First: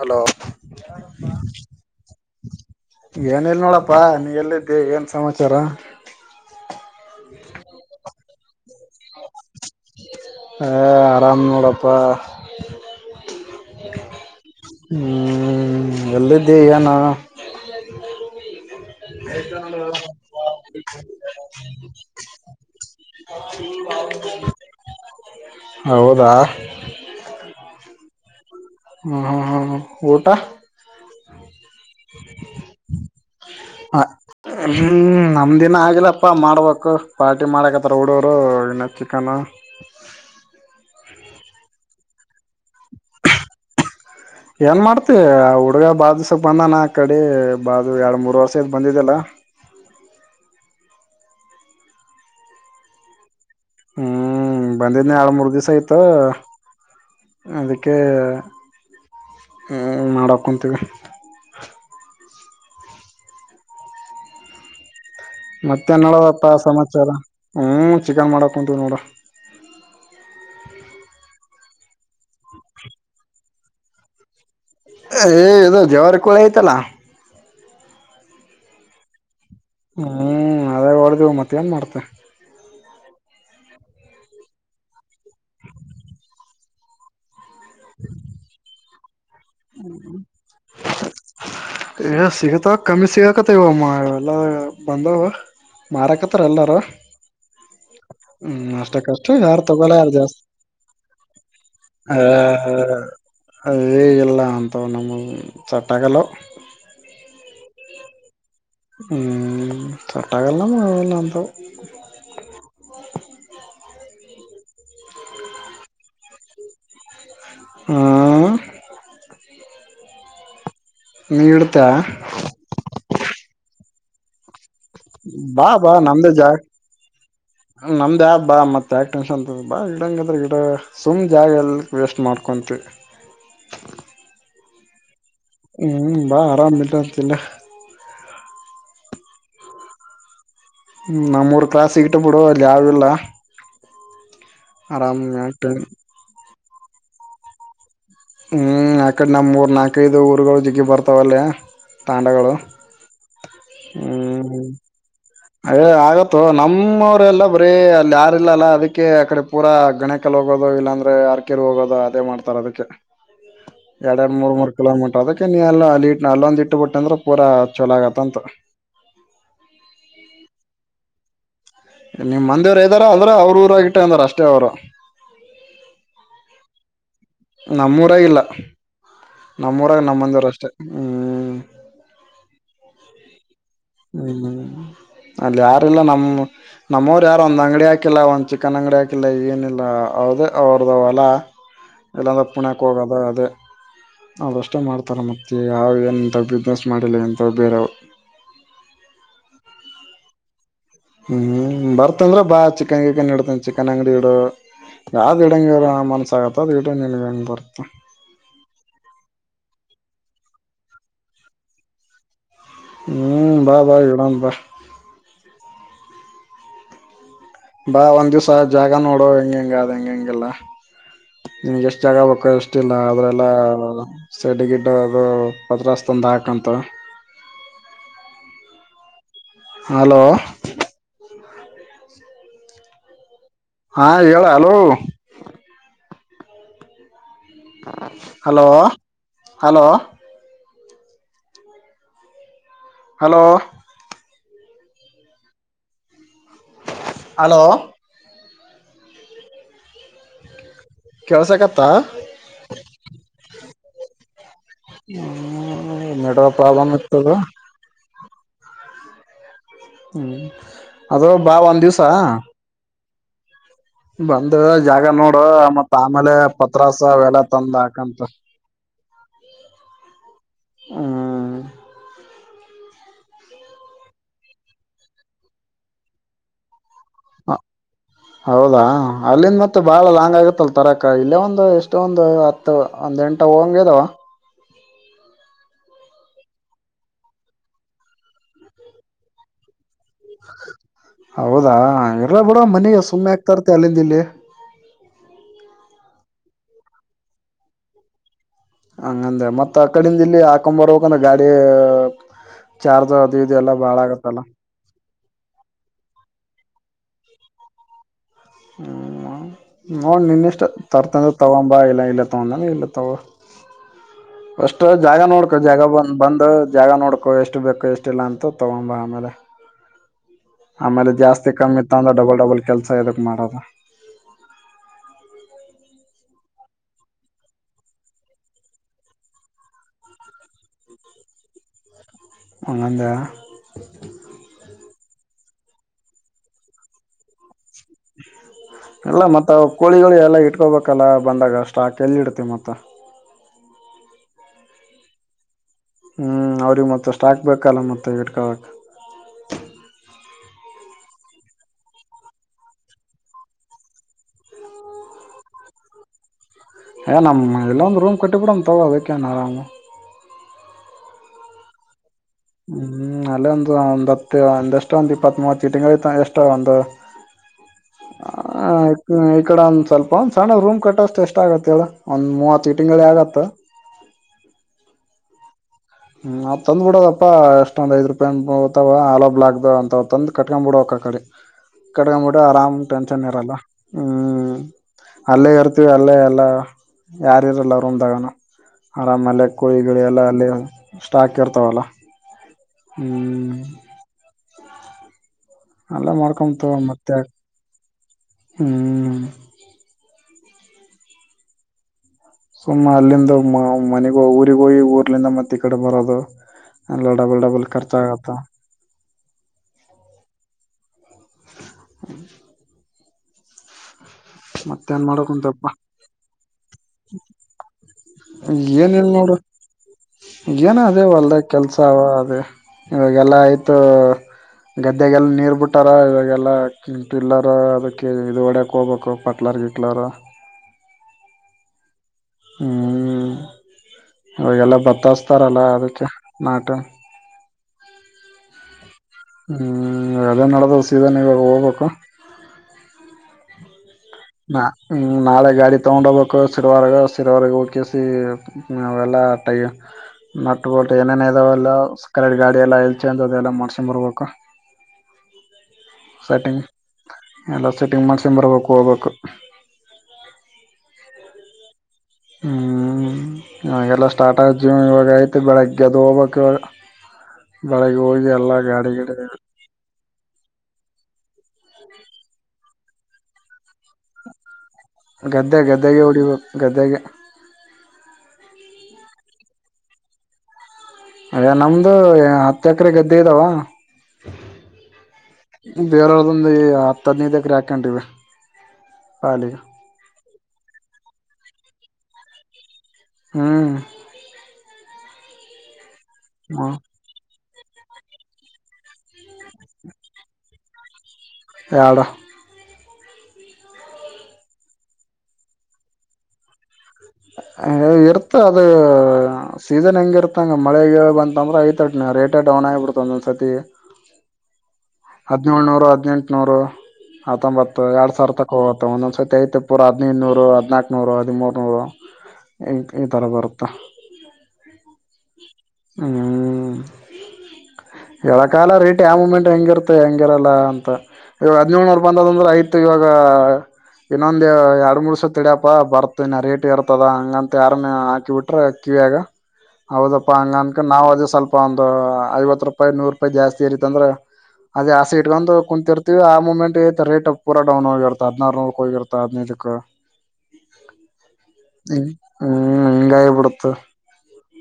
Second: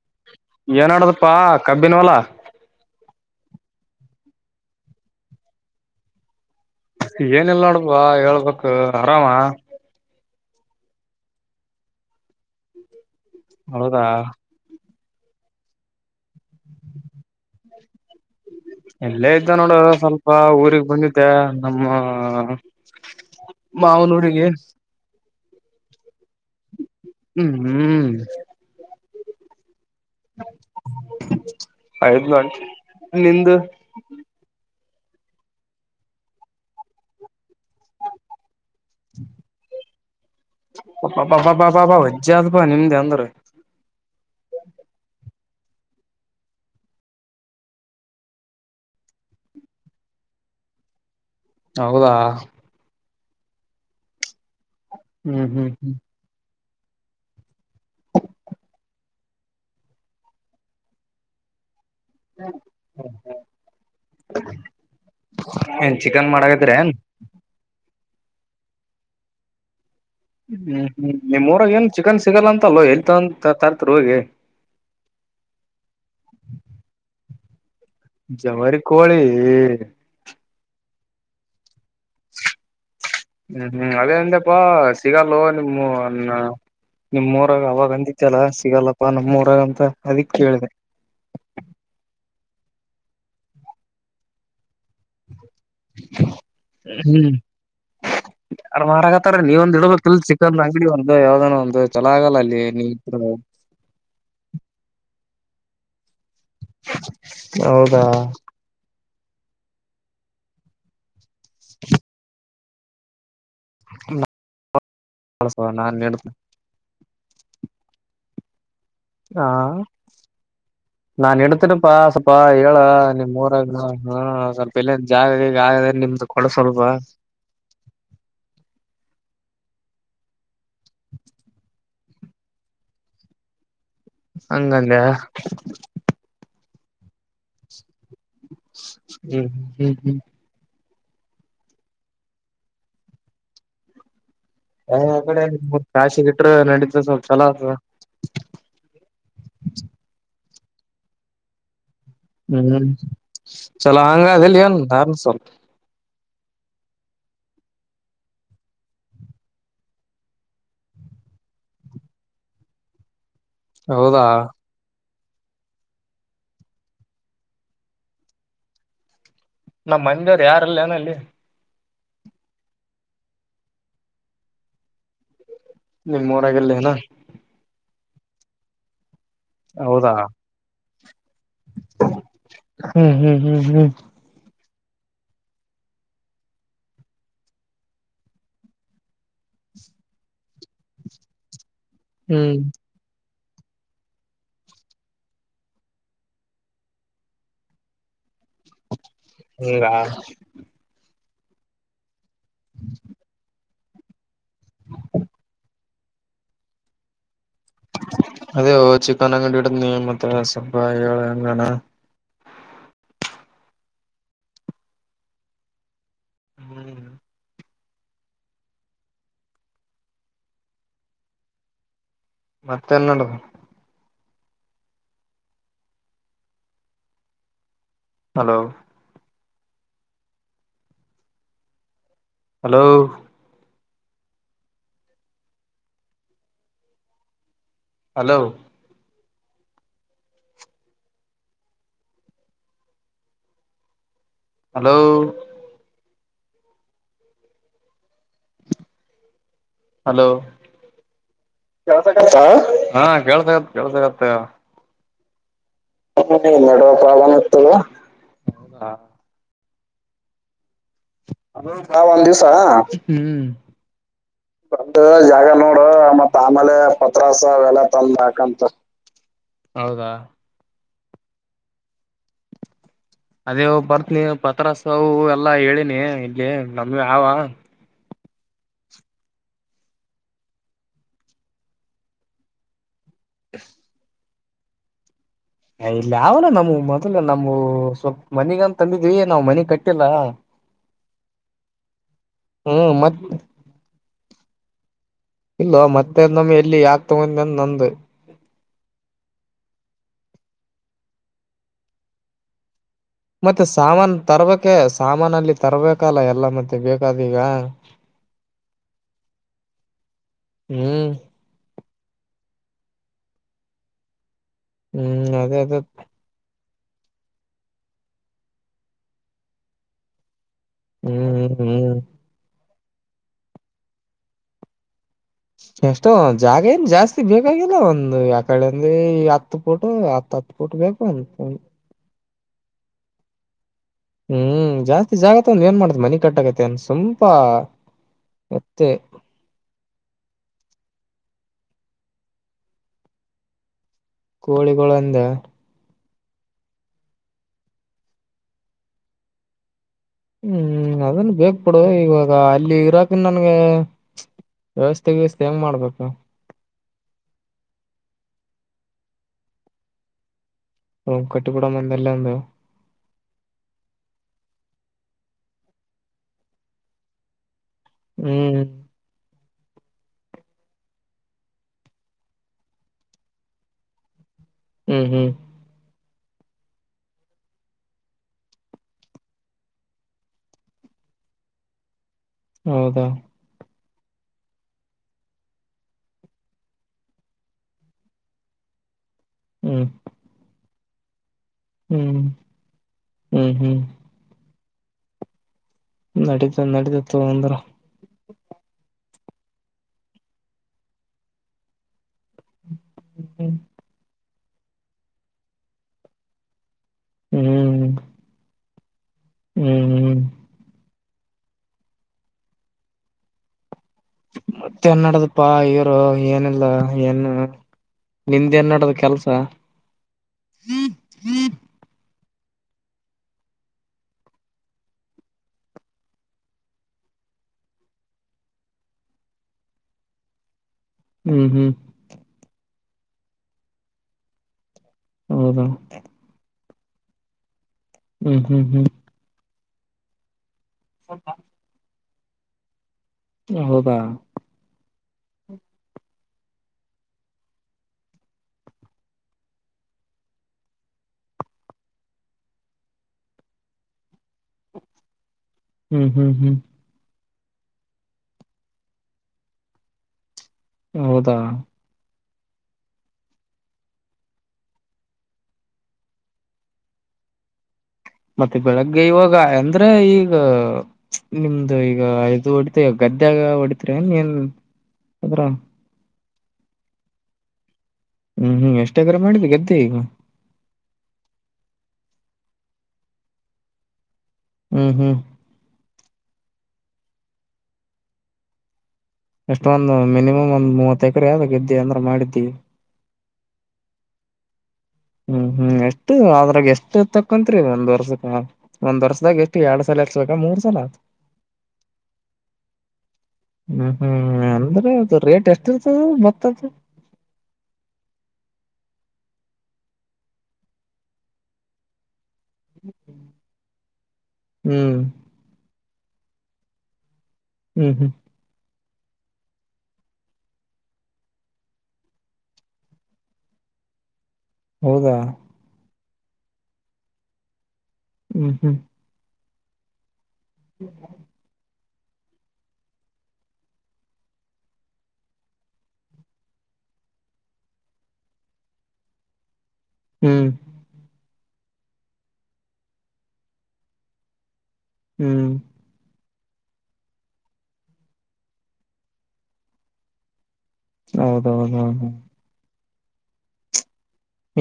Hello ಏನ್ ನಡದಪ್ಪಾ ಕಬ್ಬಿನ ಹೊಲಾ ಏನಿಲ್ಲ ನೋಡಪ್ಪಾ ನೀ ಎಲ್ಲಿದ್ದೆ ಏನ್ ಸಮಾಚಾರ ಏನಿಲ್ಲ ನೋಡಪಾ ಹೇಳ್ಬೇಕ ಆರಾಮಾ ಹಾ ಆರಾಮ ನೊಡಪಾ ಹೌದಾ ಹ್ಮ್ ಎಲ್ಲಿದ್ದೆ ಏನ [inaudible] ಎಲ್ಲೇ ಇದ್ದೇ ನೋಡು ಸ್ವಲ್ಪ ಊರಿಗ್ ಬಂದಿದ್ದೆ ನಮ್ಮ್ ಅ ಅ [unintelligible] ಹೌದಾ. ಹ್ಮ್ ಹ. ಹ್ಮ ಹ ಹ ಹ ಹಾ. ಊಟಾ ಐದ್ ಗಂಟೆ ನಿಂದು [inaudible] ಆ ಹ್ಮ್ ನಮ್ದ್ ಇನಾ ಆಗಿಲ್ಲಪ್ಪಾ ಮಾಡ್ಬೇಕು ಪಾರ್ಟಿ ಮಾಡಕತ್ತಾರ ಹುಡಗೂರು ಇನ್ನು ಕನಾ [unintelligible] ಪಾ ಪಾ ಪಾ ಪಾ ಪಾ ವಜ್ಜ ಆದ ಪಾ ನಿಮ್ದ್ ಅಂದ್ರ [unintelligible] ಏನ್ ಮಾಡ್ತಿ ಆ ಹುಡ್ಗ ಬಾಳ ದಿವ್ಸಕ ಬಂದಾನ ಆ ಕಡೆ ಬಾ ಅದು ಎರಡು ಮೂರು ವರ್ಷ ಆತ್ ಬಂದಿದ್ದಿಲ್ಲಾ ಹೌದಾ. ಹ್ಮೂ ಬಂದಿದ್ನ ಆಡ್ ಹ್ಮ್ ಮೂರ್ ಹ್ಮ್ ದಿವ್ಸ್ ಆಯ್ತ ಹ್ಮ್ ಅದಕ್ಕೆ [inaudible] ಹ್ಮ ಮಾಡಕುಂತೀವಿ. [unintelligible] ಏನ್ ಮತ್ತೆನ್ ನಡದದ ಚಿಕನ್ ಪಾ ಮಾಡಕತ್ತೀರ ಏನ್ ಸಮಾಚಾರ ಹ್ಮ ಚಿಕನ್ ಮಾಡಕ್ ಕುಂತಿವಿ ನೋಡ ಹ್ಮ್ ಹ್ಮ್ ನಿಮ್ಮೂರಾಗ ಏನ್ ಚಿಕನ್ ಸಿಗಲ್ಲ ಅಂತ ಅಲ್ಲೊ ಎಲ್ಲಿ ತನ್ ತರ್ತಿರಿ ಹೋಗಿ ಏಯ್ ಇದು ಜವಾರಿ ಕೂಳಿ ಐತಲ್ಲಾ ಜವಾರಿ ಕೋಳೀ ಹ್ಮ್ ಅದಾ ಹೊಡಿದಿವ್ ಮತ್ತೆನ್ ಮಾಡ್ತಿ [unintelligible] ಹ್ಮ್ ಹ್ಮ್ ಅದ ಅಂದೆಪ್ಪಾ ಸಿಗಲ್ಲೊ ನಿಮ್ಮು ಅನ್ನಾ ನಿಮ್ಮ್ ಊರಾಗ ಅವಾಗ ಅಂದಿತ್ಯಲ್ಲ ಸಿಗಲ್ಲಪ್ಪಾ ನಮ್ಮೂರಾಗ ಅಂತ ಅದಿಕ್ ಕೇಳಿದೆ. ಏ ಸಿಗತ್ತಾವ್ ಕಮ್ಮಿ ಸಿಗಕತ್ತಾವ ಇವಾ ಮಾ ಎಲ್ಲಾ ಬಂದಾವು ಮಾರಕತ್ತಾರ ಎಲ್ಲಾರು ಯಾರ ಮಾರಕತ್ತಾರ ಯಾರು ನೀವಂದ ತಗೋಲ್ಲ ಯಾರು ಇಡಬೇಕಲ್ ಜಾಸ್ತಿ ಚಿಕ್ಕಂದ್ ಅಂಗಡಿ ಒಂದು ಯಾವ್ದನೋ ಒಂದು ಚುಲೊ ಆಗಲ್ಲ ಅಲ್ಲಿ ನೀ [unintelligible] ಹಾ ಇಲ್ಲಾ ಹಂತಾವ ನಮಗ ಸೆಟ್ಟಾಗಲ್ಲವ [unintelligible] ಹೌದಾ. ಹ್ಮ ಸೆಟ್ಟಾಗಲ್ಲವ ನಮಗೆ ಅವೆಲ್ಲ ಹಂತಾವ [unintelligible] ಹಾ ಹ ನಾನ್ ನೀ ಇಡ್ತ ಇಡ್ತನಪ್ಪಾ ಸ್ವಪಾ ಹೇಳ ನಿಮ್ ಊರ್ ಹಾ ಸ್ವಲ್ಪ ಎಲ್ಲೇನ ಜಾಗ ಈಗ ಬಾ ಆಗದ ಬಾ ನಿಮ್ದು ನಮ್ದೇ ಕೊಡ ಜಾಗ ಸ್ವಲ್ಪ ನಮ್ದ ಬಾ ಮತ್ ಯಾಕ್ ಟೆನ್ಷನ್ ತಗೋ ಬಾ ಇಲ್ದಾಲ್ಗಿಂದ್ರೆ ಇರು ಸುಮ್ನೆ ಜಾಗ ಎಲ್ಲ ವೇಸ್ಟ್ ಮಾಡ್ಕೊಂತೀವಿ ಹಂಗಂದ್ಯ ಹ್ಮ್ ಬಾ ಆರಾಮಿಲ್ಲ [unintelligible] ಇಲ್ಲ ಹ್ಮ್ ಹ್ಮ್ ಹ್ಮ್ ನಮ್ಮೂರು ಕ್ರಾಸ್ ಇಟ್ಟ ಬಿಡು ಅಲ್ಲಿ ಯಾವೂ ಇಲ್ಲ ಹಾ ಆ ಕಡೆ ಯಾಕ್ ನಿಮ್ಮ ಊರು ಕ್ರಾಸಗೆ ಬಿಟ್ರೆ ನಡೀತ ಸ್ವಲ್ಪ ಚಲೋ ಅದ ಹು ಆಕಡೆ ನಮ್ಮ ಊರ ನಾಲ್ಕೈದು ಊರುಗಳು ಜಿಗಿ ಬರ್ತಾವಲ್ಲೇ ತಾಂಡಗಳು ಹ್ಮ್ ಚಲೋ ಹಂಗ ಆಗಿ ಅಲ್ಲಿ ಏನು [unintelligible] ಅಯ್ಯೋ ಆಗತ್ತೊ ನಮ್ಮವರೆಲ್ಲ ಬರೀ ಅಲ್ಲಿ ಯಾರಿಲ್ಲಲ್ಲ ಅದಕ್ಕೆ ಆ ಕಡೆ ಪೂರಾ ಗಣೇ [unintelligible] ಹೋಗೋದು [unintelligible] ಇಲ್ಲಾಂದ್ರೆ ಅರಿಕೆರೆ ಹೋಗೋದು ಅದೇ ಮಾಡ್ತಾರ ಅದಕ್ಕೆ ಹೌದಾ ಎರಡೆರಡು ಮೂರ್ ಮೂರ್ ಕಿಲೋಮೀಟರ್ ಅದಕ್ಕೆ ನೀ ಎಲ್ಲ ಅಲ್ಲಿ ಇ ಅಲ್ಲೊಂದ್ ಇಟ್ಟು ಬಿಟ್ಟ ಅಂದ್ರೆ ಪೂರ ಚಲೋ ಆಗುತ್ತಂತ ನಮ್ ಮಂದಿಯವರ ಯಾರ ಇಲ್ಲೆನ ಅಲ್ಲಿ ನಿಮ್ಮ ಮಂದಿವ್ರು ಇದ್ದಾರ ಆದ್ರ ಅವ್ರ ಊರಾಗ [unintelligible] ಅಷ್ಟೇ ಅವ್ರು ನಿಮ್ಮ ಊರಾಗಿಲ್ಲೇನ ನಮ್ಮೂರಾಗಿಲ್ಲ ನಮ್ಮೂರಾಗ ಹೌದಾ ನಮ್ಮಂದಿಯವರ ಅಷ್ಟೇ ಹು ಹ್ಮ್ ಹ್ಮ್ ಹ್ಮ್ ಹ್ಮ್ ಹ್ಮ್ ಅಲ್ಲಿ ಯಾರಿಲ್ಲ ನಮ್ ನಮ್ಮವರು ಯಾರು ಒಂದು ಅಂಗಡಿ ಹಾಕಿಲ್ಲ ಒಂದು ಚಿಕನ್ ಅಂಗಡಿ ಹಾಕಿಲ್ಲ ಏನಿಲ್ಲ ಅದ ಅವ್ರದ ಹೊಲ ಎಲ್ಲಾಂದ ಹ್ಮ್ ಪುಣಾಕ ಹೋಗದ ಅದೆ ಅವರಷ್ಟೇ ಮಾಡ್ತಾರೆ ಮತ್ತ ಯಾವ ಏನಂತ ಬಿಜಿಸೆಸ್ ಮಾಡಿಲ್ಲ ಎಂತ ಬೇರವ ಹಿಂಗಾ ಹು ಬರ್ತಂದ್ರ ಬಾ ಚಿಕನ್ ಗಿಕನ್ ಇಡತನ್ ಚಿಕನ್ ಅಂಗಡಿ ಇಡು ಯಾವ್ದ ಇಡಂಗರ ಮನ್ಸಾಗತ್ತ ಅದ ಇಡು ನಿನಗ ಹೆಂಗ ಬರುತ್ತ ಅದೇ ಓ ಚಿಕನ್ ಅಂಗಡಿ [unintelligible] ಮತ್ತ ಸ್ವಲ್ಪ ಹೇಳ ಹೇಂಗಣ ಹೂ ಬಾ ಬಾ ಇಡನ ಬಾ ಹ್ಮ್ ಬಾ ಒಂದ್ ದಿವ್ಸ ಜಾಗ ನೋಡು ಹೆಂಗ ಹೆಂಗ ಅದ ಹೆಂಗೆಂಗಿಲ್ಲ ನಿನ್ಗೆ ಎಷ್ಟ್ ಜಾಗ ಬೇಕು ಕಷ್ಟಿಲ್ಲ ಮತ್ತೇನ್ ನಡ ಅದ್ರೆಲ್ಲಾ ಸೆಡ್ ಗಿಡ್ ಅದು ಪತ್ರಾಸ್ ತಂದು ಹಾಕಂತರ ಹಲೋ ಹಲೋ ಹಲೋ ಹಾ ಹೇಳ hello hello hello hello hello hello hello ಕೆಳ್ಸಕತ್ತಾ ಕೇಳ್ಸಕತ್ತಾ. ಹಾ ಕೆಲ್ಸಾಕತ್ತಾ ಕೆಲ್ಸಾಕತ್ತಾ ನೆಟ್ವರ್ಕ್ ಪ್ರಾಬ್ಲಮ್ ಇತ್ತದ ಹ್ಮ್ ಅದು ಬಾ ಒಂದ ದಿಸ ಹ್ಮ. ಬಂದ ಜಾಗ ನೋಡ ಮತ್ತ ಆಮೇಲ ಪತ್ರಾಸ ಅವೆಲ್ಲಾ ತಂದ ಹಾಕಂತ. ಹೌದಾ. ಹ್ಮ. ಅದೇ ಬರ್ತನಿ ಪತ್ರಾಸವು ಎಲ್ಲಾ ಹೇಳಿನಿ ಇಲ್ಲಿ ನಮ್ಮ ಯಾವ. [inaudible] ಹೌದಾ ಅಲ್ಲಿಂದ ಮತ್ತ ಬಾಳ ಲಾಂಗ್ ಆಗತ್ತಲ್ಲ ಬರಾಕ ಇಲ್ಲೇ ಒಂದ ಎಷ್ಟೊಂದು. ತೊ ಒಂದೆಂಟ ಹೋಗಂಗ ಇದಾವ. ಯ ಇಲ್ಲ ಆವಲ್ಲ ನಮ್ಮ ಮೊದಲ ನಮ್ಮವು ಸ್ವಲ್ಪ ಮನಿಗಂತ ತಂದಿದ್ವಿ ನಾವ್ ಮನಿ ಕಟ್ಟಿಲ್ಲ. ಹೌದಾ ಇರ್ಲ ಬಿಡ ಹ್ಮ್ ಮನಿಗ ಮತ್ ಸುಮ್ಮನ ಯಾಕ ತರ್ತಿ ಅಲ್ಲಿಂದ ಇಲ್ಲಿ. ಇಲ್ಲೋ ಮತ್ತೆ ನಮ್ಮ ಎಲ್ಲಿ ಯಾಕ ತಗೊನೆಂದ ನಂದ. ಹಂಗಂದ ಮತ್ತ ಆಕಡಿಂದ ಇಲ್ಲಿ ಹಾಕೊಂಡ ಬರ್ಬೇಕಂದ್ರ ಗಾಡಿ ಚಾರ್ಜ್. ಇದು ಮತ್ತ ಎಲ್ಲಾ ಬಾಳ ಸಾಮಾನ ಆಗತ್ತಲ್ಲ ತರ್ಬೇಕ ಸಾಮಾನಲ್ಲಿ ತರ್ಬೇಕಲ್ಲ ಎಲ್ಲ ಮತ್ತೆ ಬೇಕಾದ ಈಗ ಹ್ಮ ನೋಡ ನಿನ್ನಷ್ಟ ಹ್ಮ್ ತರ್ತ ತಗೊಂಬ ಇಲ್ಲ ಇಲ್ಲ ತಗೊಂಡ ಇಲ್ಲ ತಗ ಫಸ್ಟ್ ಜಾಗ ಹ್ಮ್ ನೋಡ್ಕೊ ಅದೇ ಅದೇ ಜಾಗ ಬ ತ ಬಂದ ಜಾಗ ನೋಡ್ಕೊ ಎಷ್ಟ ಬೇಕ ಎಷ್ಟ ಇಲ್ಲ ಅಂತ ತಗೊಂಬ ಆಮೇಲೆ. ಆಮೇಲ ಜಾಸ್ತಿ ಹ್ಮ್ ಕಮ್ಮ ಹ್ಮ್ ಇತ್ತಂದ ಡಬಲ್ ಡಬಲ್ ಕೆಲ್ಸ ಎದಕ ಮಾಡೋದ. ಎಷ್ಟ ಜಾಗ ಏನ ಜಾಸ್ತಿ ಬೇಕಾಗಿಲ್ಲ ಒಂದು ಅಕಡೆ ಅಂದ ಹತ್ತು ಪೋಟು ಹತ್ತ ಹತ್ತ. ಪುಟ್ ಬೇಕು ಅನ್ಕೊಳ್ಳಿ. ಹಂಗಂದ ಹ್ಮ ಜಾಸ್ತಿ ಜಾಗ ತಗೊಂದ ಏನ್ ಮಾಡ್ತತಿ ಮನಿ ಕಟ್ಟಕೈತಿ ಸುಮ್ ಪಾ ಅಲ್ಲ ಮತ್ತ ಕೋಳಿಗಳ ಎಲ್ಲ ಇಟ್ಕೋಬೇಕಲ್ಲ ಬಂದಾಗ ಸ್ಟಾಕ್ ಎಲ್ಲಿ ಇಡ್ತಿ ಮತ್ತ. ಕೋಳಿಗಳಂದ ಹ್ಮ ಅವ್ರಿಗ ಮತ್ತ ಸ್ಟಾಕ್ ಬೇಕಲ್ಲ ಮತ್ತ ಇಟ್ಕೊಳಕ್ಕ ಹ್ಮ ಅದನ್ ಬೇಕ ಬಿಡು ಇವಾಗ ಅಲ್ಲಿ ಇರಾಕ ನನ್ಗ ವ್ಯವಸ್ಥೆ ಗಿವಸ್ಥೆ ಹೆಂಗ್ ಮಾಡ್ಬೇಕ. ಏ ನಮ್ಮ ಇಲ್ಲ ಒಂದ ರೂಮ್ ಕಟ್ಟ ಬಿಡೋಣ ತಗೊ ಅದಕ್ಕೇನ ಆರಾಮ. ಹು ಕಟ್ಟಿ ಬಿಡೋನ ಇಲ್ಲೊಂದ. ಹ್ಮ ಅಲ್ಲೇ ಒಂದ ಒಂದ್ ಹತ್ತ ಒಂದ ಎಷ್ಟ ಒಂದ್ ಇಪ್ಪತ್ ಮೂವತ್ತು ಇಟ್ಟಂಗೆಳ್ಳಿ ಎಷ್ಟ ಒಂದ ಹ್ಮ್ ಆಯ್ತ ಹ ಈಕಡೆ ಒಂದ ಸ್ವಲ್ಪ ಒಂದ ಸಣ್ಣ ರೂಮ್ ಕಟ್ಟೋಷ್ಟ ಎಷ್ಟ ಆಗತ್ತ ಹೇಳ ಒಂದ ಮೂವತ್ತ ಇಟ್ಟಂಗೆಳ್ಳಿ ಆಗತ್ತ. ಹ್ಮ್ ಹ್ಮ್. ಹ್ಮ ಆ ತಂದ್ ಬಿಡೋದಪ್ಪ ಅಷ್ಟೊಂದ ಐದ ರೂಪಾಯಿ ಬೆಳ್ತವ ಆಲ ಬ್ಲಾಕ್ ಅಂತ್ ತಂದ ಕಟ್ಕೊಂಡ ಬಿಡಕ್ಕ ಕಡೆ. ಕಡ್ಕಂಬಿಟ್ಟ ಆರಾಮ ಹೌದಾ ಟೆನ್ಷನ್ ಇರಲ್ಲ ಹ್ಮ. ಅಲ್ಲೇ ಇರ್ತೀವ ಅಲ್ಲೇ ಎಲ್ಲ ಯಾರ ಇರಲ್ಲ ರೂಮದಾಗಾನ ಆರಾಮೇಲೆ ಕೋಳಿ ಹ್ಮ್ ಗಿಳಿ ಎಲ್ಲ ಅಲ್ಲಿ ಸ್ಟಾಕ್ ಇರ್ತಾವಲ್ಲ ಹ್ಮ್ ಹ್ಮ. ಹ್ಮ್ ಹ್ಮ್ ಅಲ್ಲ ಮಾಡ್ಕೊಂಮ ನಡೀತದ ತುಗೋ ಮತ್ತ ನಡೀತತ್ತು ಯಾಕ ಅಂದ್ರ ಹ್ಮ. ಸುಮ್ಮ ಅಲ್ಲಿಂದ ಹ್ಮ್ ಮ ಮನ ಊರಿಗ ಹೋಗಿ ಊರ್ಲಿಂದ ಮತ್ತೆ ಈ ಕಡೆ ಬರದು. ಎಲ್ಲ ಡಬಲ್ ಡಬಲ್ ಖರ್ಚ ಆಗತ್ತ. ಹ್ಮ. [inaudible] ಮತ್ತೆ ಮತ್ತೇನ್ ಎನಡದಪ್ಪಾ ಮಾಡಕುಂತಪ್ಪಾ ಇರೋ ಏನಿಲ್ಲ ಏನು. ನಿಂದೇನಡ ಏನಿಲ್ಲ ನೋಡು ಕೆಲ್ಸ. ಏನ ಅದೇ ಹೊಲ್ದ ಕೆಲ್ಸ ಅದೇ ಇವಾಗೆಲ್ಲ ಆಯ್ತು. ಗದ್ದೆಗೆಲ್ಲ ನೀರ ಬಿಟ್ಟಾರ ಇವಾಗೆಲ್ಲ ಟಿಲ್ಲರ್ ಅದಕ್ಕೆ ಇದ ಹೊಡಕ್ ಹೋಗ್ಬೇಕು. ಬಟ್ಲರ್ ಹಿಟ್ಲರ್ ಹುಂ ಹುಂ ಹ್ಮ್ ಇವಾಗೆಲ್ಲಾ ಬತ್ತಾಸ್ತಾರಲ್ಲಾ ಹೌದಾ ಅದಕ್ಕೆ ನಾಟ ಹುಂ ಹುಂ ಹುಂ ಹುಂ ಅದೇ ನಡದ ಸೀಧನ್ ಇವಾಗ ಹೋಗ್ಬೇಕು [unintelligible] ನ ನಾಳೆ ಗಾಡಿ ತಗೊಂಡ ಹೋಗ್ಬೇಕು ಶಿರವಾರಗ ಶಿರವಾರಗೆ ಹೋಗಕೆಸಿ ನೀವೆಲ್ಲಾ ಟೈ ನಟ್ ಬೋಟ್ ಏನೇನ ಅದಾವಲ್ಲಾ ಸ್ಕ್ವೇರ್ ಗಾಡಿ ಎಲ್ಲಾ ವಿಲ್ ಚೇಂಜ್ ಅದು ಅದೆಲ್ಲಾ ಮಾಡ್ಸಕೊಂಡ ಬರ್ಬೇಕು ಹ್ಮ್ ಹ್ಮ್ ಹ್ಮ್ ಸೆಟ್ಟಿಂಗ್ ಎಲ್ಲ ಸೆಟ್ಟಿಂಗ್ ಮಾಡ್ಸಕೊಂಡ್ ಬರ್ಬೇಕು ಹೋಗ್ಬೇಕ ಹೌದಾ ಹುಂ ಅವೆಲ್ಲ ಸ್ಟಾರ್ಟ್ ಆಗ ಜೀಮ್ ಇವಾಗ ಐತೆ ಬೆಳಗ್ಗೆ ಎದ್ದು ಹೋಗ್ಬೇಕ ಇವಾಗ ಬೆಳಗ್ಗೆ ಹೋಗಿ ಎಲ್ಲಾ ಮತ್ತೆ ಗಾಡಿ ಬೆಳಗ್ಗೆ ಗಿಡಿ ಇವಾಗ ಅಂದ್ರೆ ಈಗ ಈಗ ನಿಮ್ದು ಈಗ ಇದು ಹೊಡಿತ ಗದ್ದೆಗ ಹೊಡಿತರಿ ನೀ ಏನ್ ಅದ್ರ ಗದ್ದೆ ಗದ್ದೆಗೆ ಹೊಡಿಬೇಕು ಗದ್ದೆಗೆ ಹುಂ ಹುಂ ಎಷ್ಟೇ ಎಕರೆ ಮಾಡಿದ್ದಿ ಗದ್ದೆ ಈಗ ಅ ನಮ್ದು ಹತ್ತ ಎಕರೆ ಗದ್ದೆ ಇದಾವ ಹುಂ ಹುಂ ಬೇರೇವರಿಂದ ಈ ಹತ್ತು ಹದಿನೈದ ಎಕ್ರೆ ಹಾಕೊಂಡಿದ್ದೀವಿ ಎಷ್ಟೊಂದು ಮಿನಿಮಮ್ ಒಂದ್ ಮೂವತ್ತು ಎಕ್ರೆ ಆದ ಗದ್ದೆ ಅಂದ್ರೆ ಮಾಡಿದ್ದೀವಿ ಹುಂ ಹುಂ ಹುಂ ಅಷ್ಟು ಹ ಆದ್ರಾಗ ಎಷ್ಟು ತಕ್ಕಂತ್ರಿ ಒಂದ್ ವರ್ಷಕ್ಕ ಒಂದ್ ವರ್ಷದಾಗ ಎಷ್ಟು ಎರಡ್ ಸಲ ಹಚ್ ಬೇಕಾ ಮೂರ್ ಸಲ ಆತ ಎಡ ಹುಂ ಹುಂ ಅಂದ್ರೆ ಅದು ರೇಟ್ ಎಷ್ಟ ಇರ್ತದ ಮತ್ತದು ಇರ್ತ ಅದ ಸೀಸನ್ ಹೆಂಗ ಇರ್ತಂಗ ಮಳೆಗ ಬಂತಂದ್ರ ಐತ ರೇಟ ಡೌನ್ ಆಗಿಬಿಡ್ತ ಒಂದೊಂದ್ಸತಿ ಹ್ಮ್ ಹದಿನೇಳುನೂರು ಹದಿನೆಂಟುನೂರು ಹತ್ತೊಂಬತ್ತು ಹ್ಮ್ ಹ್ಮ್ ಎರಡು ಸಾವಿರ ತಕ್ಕ ಹಓ ಒಂದೊಂದ್ಸತಿ ಐತೆ ಪುರ ಹದಿನೈದುನೂರು ಹದ್ ನಾಕ್ ನೂರು ಹದಿಮೂರ್ ನೂರು ಎಂತೆಂತವರು ಅದಾರ ಪಾ ಹೌದಾ ಹುಂ ಹೇಳಕ ಹ್ಮ್ ಹ್ಮ್ ಆಗಲರಿ ರೇಟ್ ಆ ಮೂಮೆಂಟ್ ಹೆಂಗಿರ್ತ ಹೆಂಗಿರಲ್ಲ ಅಂತ ಇವಾಗ ಅರ್ಜುನ್ ಅವರ ಬಂದಾರಂದ್ರೆ ಆಯ್ತು ಇವಾಗ ಇನ್ನೊಂದ ಎರಡು ಮೂರ್ ದಿವಸ ತಡ್ಯಿಪ್ಪ ಬರ್ತ ಈನ್ ರೇಟ್ ಎರತಪ್ಪ ತದ ಹಂಗಂತ ಯಾರನ್ನ ಹಾಕಿ ಬಿಟ್ರೆ ಕಿವಿಯಾಗ ಹೌದಪ್ಪಾ ಹ್ಮ್ ಹಂಗಂತ ನಾವ್ ಅದು ಸ್ವಲ್ಪ ಒಂದು ಐವತ್ತು ರೂಪಾಯಿ ನೂರ್ ರೂಪಾಯಿ ಜಾಸ್ತಿ ಇರತ್ತಂದ್ರ ಅದೇ ಆಸೆ ಇಟ್ಕೊಂಡ್ ಹ್ಮ್ ಕೂರ್ತೀ ಚಿಲಿ ಆ ಮೂಮೆಂಟ್ ಐ ರೇಟ್ ಪೂರ ಡೌನ್ ಹೋಗಿರ್ತದ ಹದಿನಾರ ನೂರಕ ಹೋಗಿರ್ತ ಹದಿನೈದಕ ಹೌದೌದು ಹ ಹೌದು ಹ ಹಂಗಾಗಿ ಬಿಡತ್ತ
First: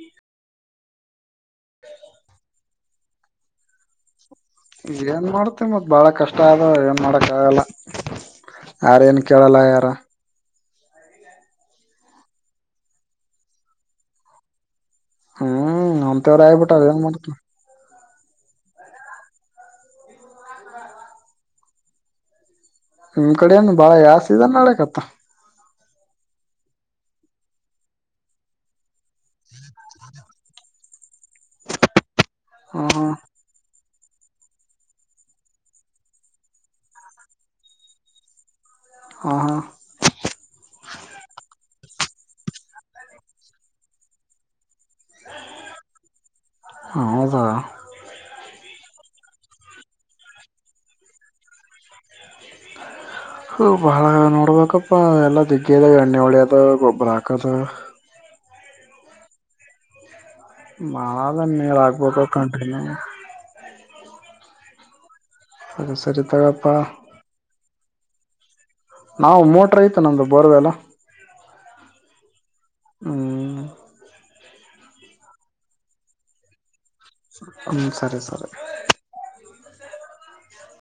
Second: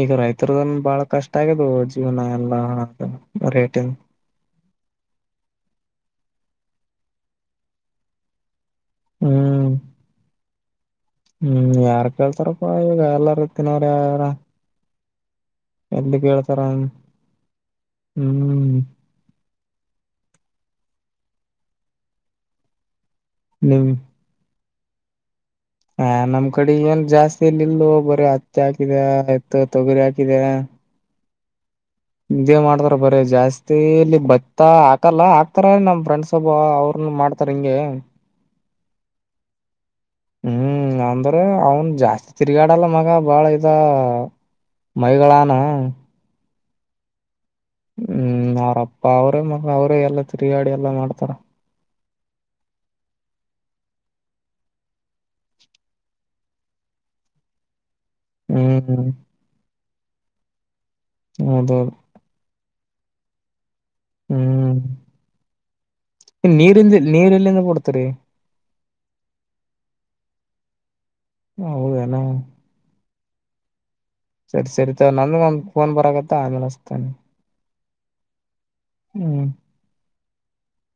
ಈಗ ರೈತರದನ್ ಬಾಳ ಕಷ್ಟ ಆಗ್ಯದು ಜೀವನ ಎಲ್ಲಾ ಬರಿ ರೇಟನ್ ಏನ್ ಮಾಡ್ತಿ ಮತ್ ಬಾಳ ಕಷ್ಟ ಆದ ಏನ್ ಮಾಡಕ್ ಆಗಲ್ಲಾ ಯಾರೇಏನ್ ಕೇಳಲ್ಲ ಹ್ಮ್ ಆಗ್ಯಾರ ಹ್ಮ್ ಯಾರ್ ಕೇಳ್ತಾರಪ್ಪಾ ಈಗ ಎಲ್ಲಾರು ತ್ತಿನಾಅವ್ರೆ ಆರ್ ಹೂ ನಮ್ಮತರ ಆಯ್ಬಿಟ್ಟಾದ ಏನ್ ಮಾಡ್ತವಿ. [inaudible] ಹೂ [inaudible] ನಿಮ್ಮ ಕಡೇನು ನಿಮ್ ಬಾಳ ಯಾವ ಸೀಸನ್ ನಡಕತ್ತ. [inaudible] ಹ ನಮ್ಮ ಕಡಿ ಏನ್ ಜಾಸ್ತಿ ಇಲ್ಲ ಇಲ್ಲೂ ಬರೀ ಹತ್ತ ಹಾಕಿದ ಇತ್ತಗ ತೊಗರಿ ಹಾಕಿದ್ಯಾ [inaudible] ಇದೇ ಮಾಡದರ ಹ ಬರೇ ಜಾಸ್ತಿ [inaudible] ತೇಲಿ ಬತ್ತಾ ಹಾಕಲ್ಲ ಹಾಕ್ತಾರ ನಮ್ಮ ಫ್ರೆಂಡ್ಸ್ ಒಬ್ಬ ಅವರನ್ನ ಮಾಡ್ತಾರ ಹಿಂಗೆ? [inaudible] ಹ ಹ [inaudible] ಹೂ ಅಂದ್ರೆ ಅವನು ಜಾಸ್ತಿ ತಿರ್ಗಾಡಲ್ಲ ಮಗ ಬಾಳ ಇದ [inaudible] ಮೈಗಳಾನ [inaudible] ಹೌದ? [inaudible] ಹೂ ಅವರ ಅಪ್ಪಾ ಅವರೇ ಮಕ್ಕಳ ಅವರೇ ಎಲ್ಲಾ ತಿರುಗಾಡಿ ಎಲ್ಲಾ ಮಾಡ್ತಾರ. [inaudible] [inaudible] ಹೂ ಬಾಳ ನೋಡಬೇಕಪ್ಪ ಎಲ್ಲಾ ದಿಗ್ಗದ ಎಣ್ಣೆ ಹೊಡೇಯದ ಗೊಬ್ಬರ ಹಾಕದ [inaudible] ಹೂ [inaudible] ಬಾಳ ದಿನದ ಮೇಲ್ ಹೌದೌದು ಆಗಬೋದು ಕಂಟಿನ್ಯೂ [inaudible] ಹೂ ಸರಿ ಸರಿ ತಗಪ್ಪಾ ನೀರಿಂದ ನೀರ್ ಎಲ್ಲಿಂದ ಕೊಡ್ತರಿ? [inaudible] ನಾವು ಮೋಟರ್ ಐತೆ ನಮ್ಮದು ಬೋರ್ವೆಲ್ಲ. [inaudible] ಹೂ ಹೌದ ಏನ್? [inaudible] ಹೂ [inaudible] ಸರಿ ಸರಿ ತೊಗ ನಂದು ಒಂದ್ ಫೋನ್ ಬರಾಕತ್ತ ಆಮೇಲೆ ಹಸ್ತನೆ. [inaudible] ಹೂ ಸರಿ ಸರಿ [inaudible] ಹೂ [inaudible]